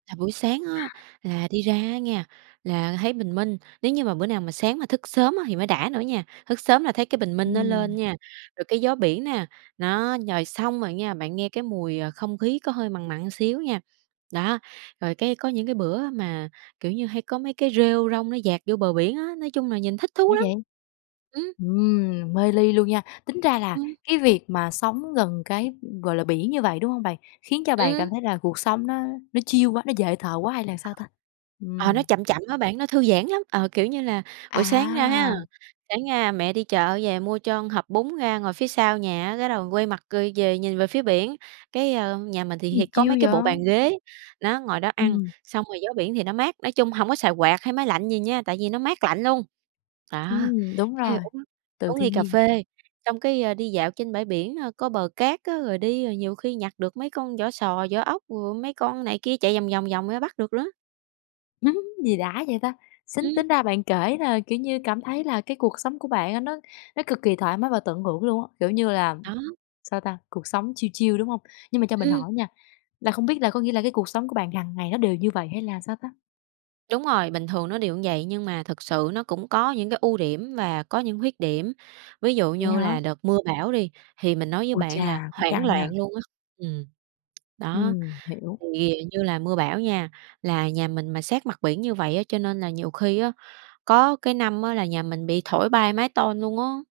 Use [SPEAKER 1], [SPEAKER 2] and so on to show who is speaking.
[SPEAKER 1] Là buổi sáng á, là đi ra á nghe, là thấy bình minh. Nếu như mà bữa nào mà sáng mà thức sớm á thì mới đã nữa nha. Thức sớm là thấy cái bình minh nó lên
[SPEAKER 2] Ừm.
[SPEAKER 1] nha, rồi cái gió biển nè, đó, rồi xong rồi nha, bạn nghe cái mùi, à, không khí có hơi mặn mặn xíu nha. Đó, rồi cái có những cái bữa mà, kiểu như, hay có mấy cái rêu rong nó dạt vô bờ biển á, nói chung là nhìn thích thú
[SPEAKER 2] Đã
[SPEAKER 1] lắm.
[SPEAKER 2] vậy!
[SPEAKER 1] Ừm.
[SPEAKER 2] Ừm, mê ly luôn nha! Tính ra là
[SPEAKER 1] Ừm.
[SPEAKER 2] cái việc mà sống gần cái, ừm, gọi là, biển như vậy, đúng hông bạn? Khiến cho bạn cảm
[SPEAKER 1] Ừm.
[SPEAKER 2] thấy là cuộc sống nó nó chill quá, nó dễ thở quá hay là sao ta?
[SPEAKER 1] Ờ, nó
[SPEAKER 2] Ừm.
[SPEAKER 1] chậm chậm á bạn, nó thư giãn lắm. Ờ, kiểu như là, buổi sáng ra ha,
[SPEAKER 2] À!
[SPEAKER 1] sáng ra mẹ đi chợ về mua cho hộp bún ra ngồi phía sau nhà á, cái đầu quay mặt, ơ, về nhìn về phía biển. Cái, ơ, nhà mình thì
[SPEAKER 2] Gì
[SPEAKER 1] hì có
[SPEAKER 2] chill
[SPEAKER 1] mấy cái bộ
[SPEAKER 2] vậy?
[SPEAKER 1] bàn ghế, nó, ngồi đó ăn,
[SPEAKER 2] Ừm.
[SPEAKER 1] xong rồi gió biển thì nó mát, nói chung hổng có xài quạt hay máy lạnh gì nha, tại vì nó mát lạnh luôn. Đó,
[SPEAKER 2] Ừm, đúng
[SPEAKER 1] cái
[SPEAKER 2] rồi,
[SPEAKER 1] uống
[SPEAKER 2] từ
[SPEAKER 1] uống ly
[SPEAKER 2] thiên
[SPEAKER 1] cà
[SPEAKER 2] nhiên.
[SPEAKER 1] phê, xong cái, a, đi dạo trên bãi biển, ơ, có bờ cát á, rồi đi rồi nhiều khi nhặt được mấy con vỏ sò, vỏ ốc, rồi mấy con này kia chạy vòng vòng vòng ra bắt được nữa.
[SPEAKER 2] Gì đã vậy ta? Sính
[SPEAKER 1] Ừm.
[SPEAKER 2] tính ra bạn kể là, kiểu như, cảm thấy là cái cuộc sống của bạn á nó nó cực kỳ thoải mái và tận hưởng luôn á. Kiểu như là,
[SPEAKER 1] Đó.
[SPEAKER 2] sao ta, cuộc sống chill chill, đúng hông? Nhưng mà cho mình
[SPEAKER 1] Ưm.
[SPEAKER 2] hỏi nha, là không biết là có nghĩa là cái cuộc sống của bạn hằng ngày nó đều như vậy hay là sao ta?
[SPEAKER 1] Đúng rồi, bình thường nó đều như vậy, nhưng mà thực sự nó cũng có những cái ưu điểm và có những khuyết điểm. Ví dụ
[SPEAKER 2] Vậy
[SPEAKER 1] như
[SPEAKER 2] hả?
[SPEAKER 1] là đợt mưa bão đi, thì mình nói với
[SPEAKER 2] Ôi
[SPEAKER 1] bạn là
[SPEAKER 2] cha, cũng
[SPEAKER 1] hoảng
[SPEAKER 2] căng
[SPEAKER 1] loạn
[SPEAKER 2] nha.
[SPEAKER 1] luôn á. Ừm, đó.
[SPEAKER 2] Ừm, hiểu.
[SPEAKER 1] Thì như là mưa bão nha, là nhà mình mà sát mặt biển như vậy á, cho nên là nhiều khi á, có cái năm á là nhà mình bị thổi bay mái tôn luôn á.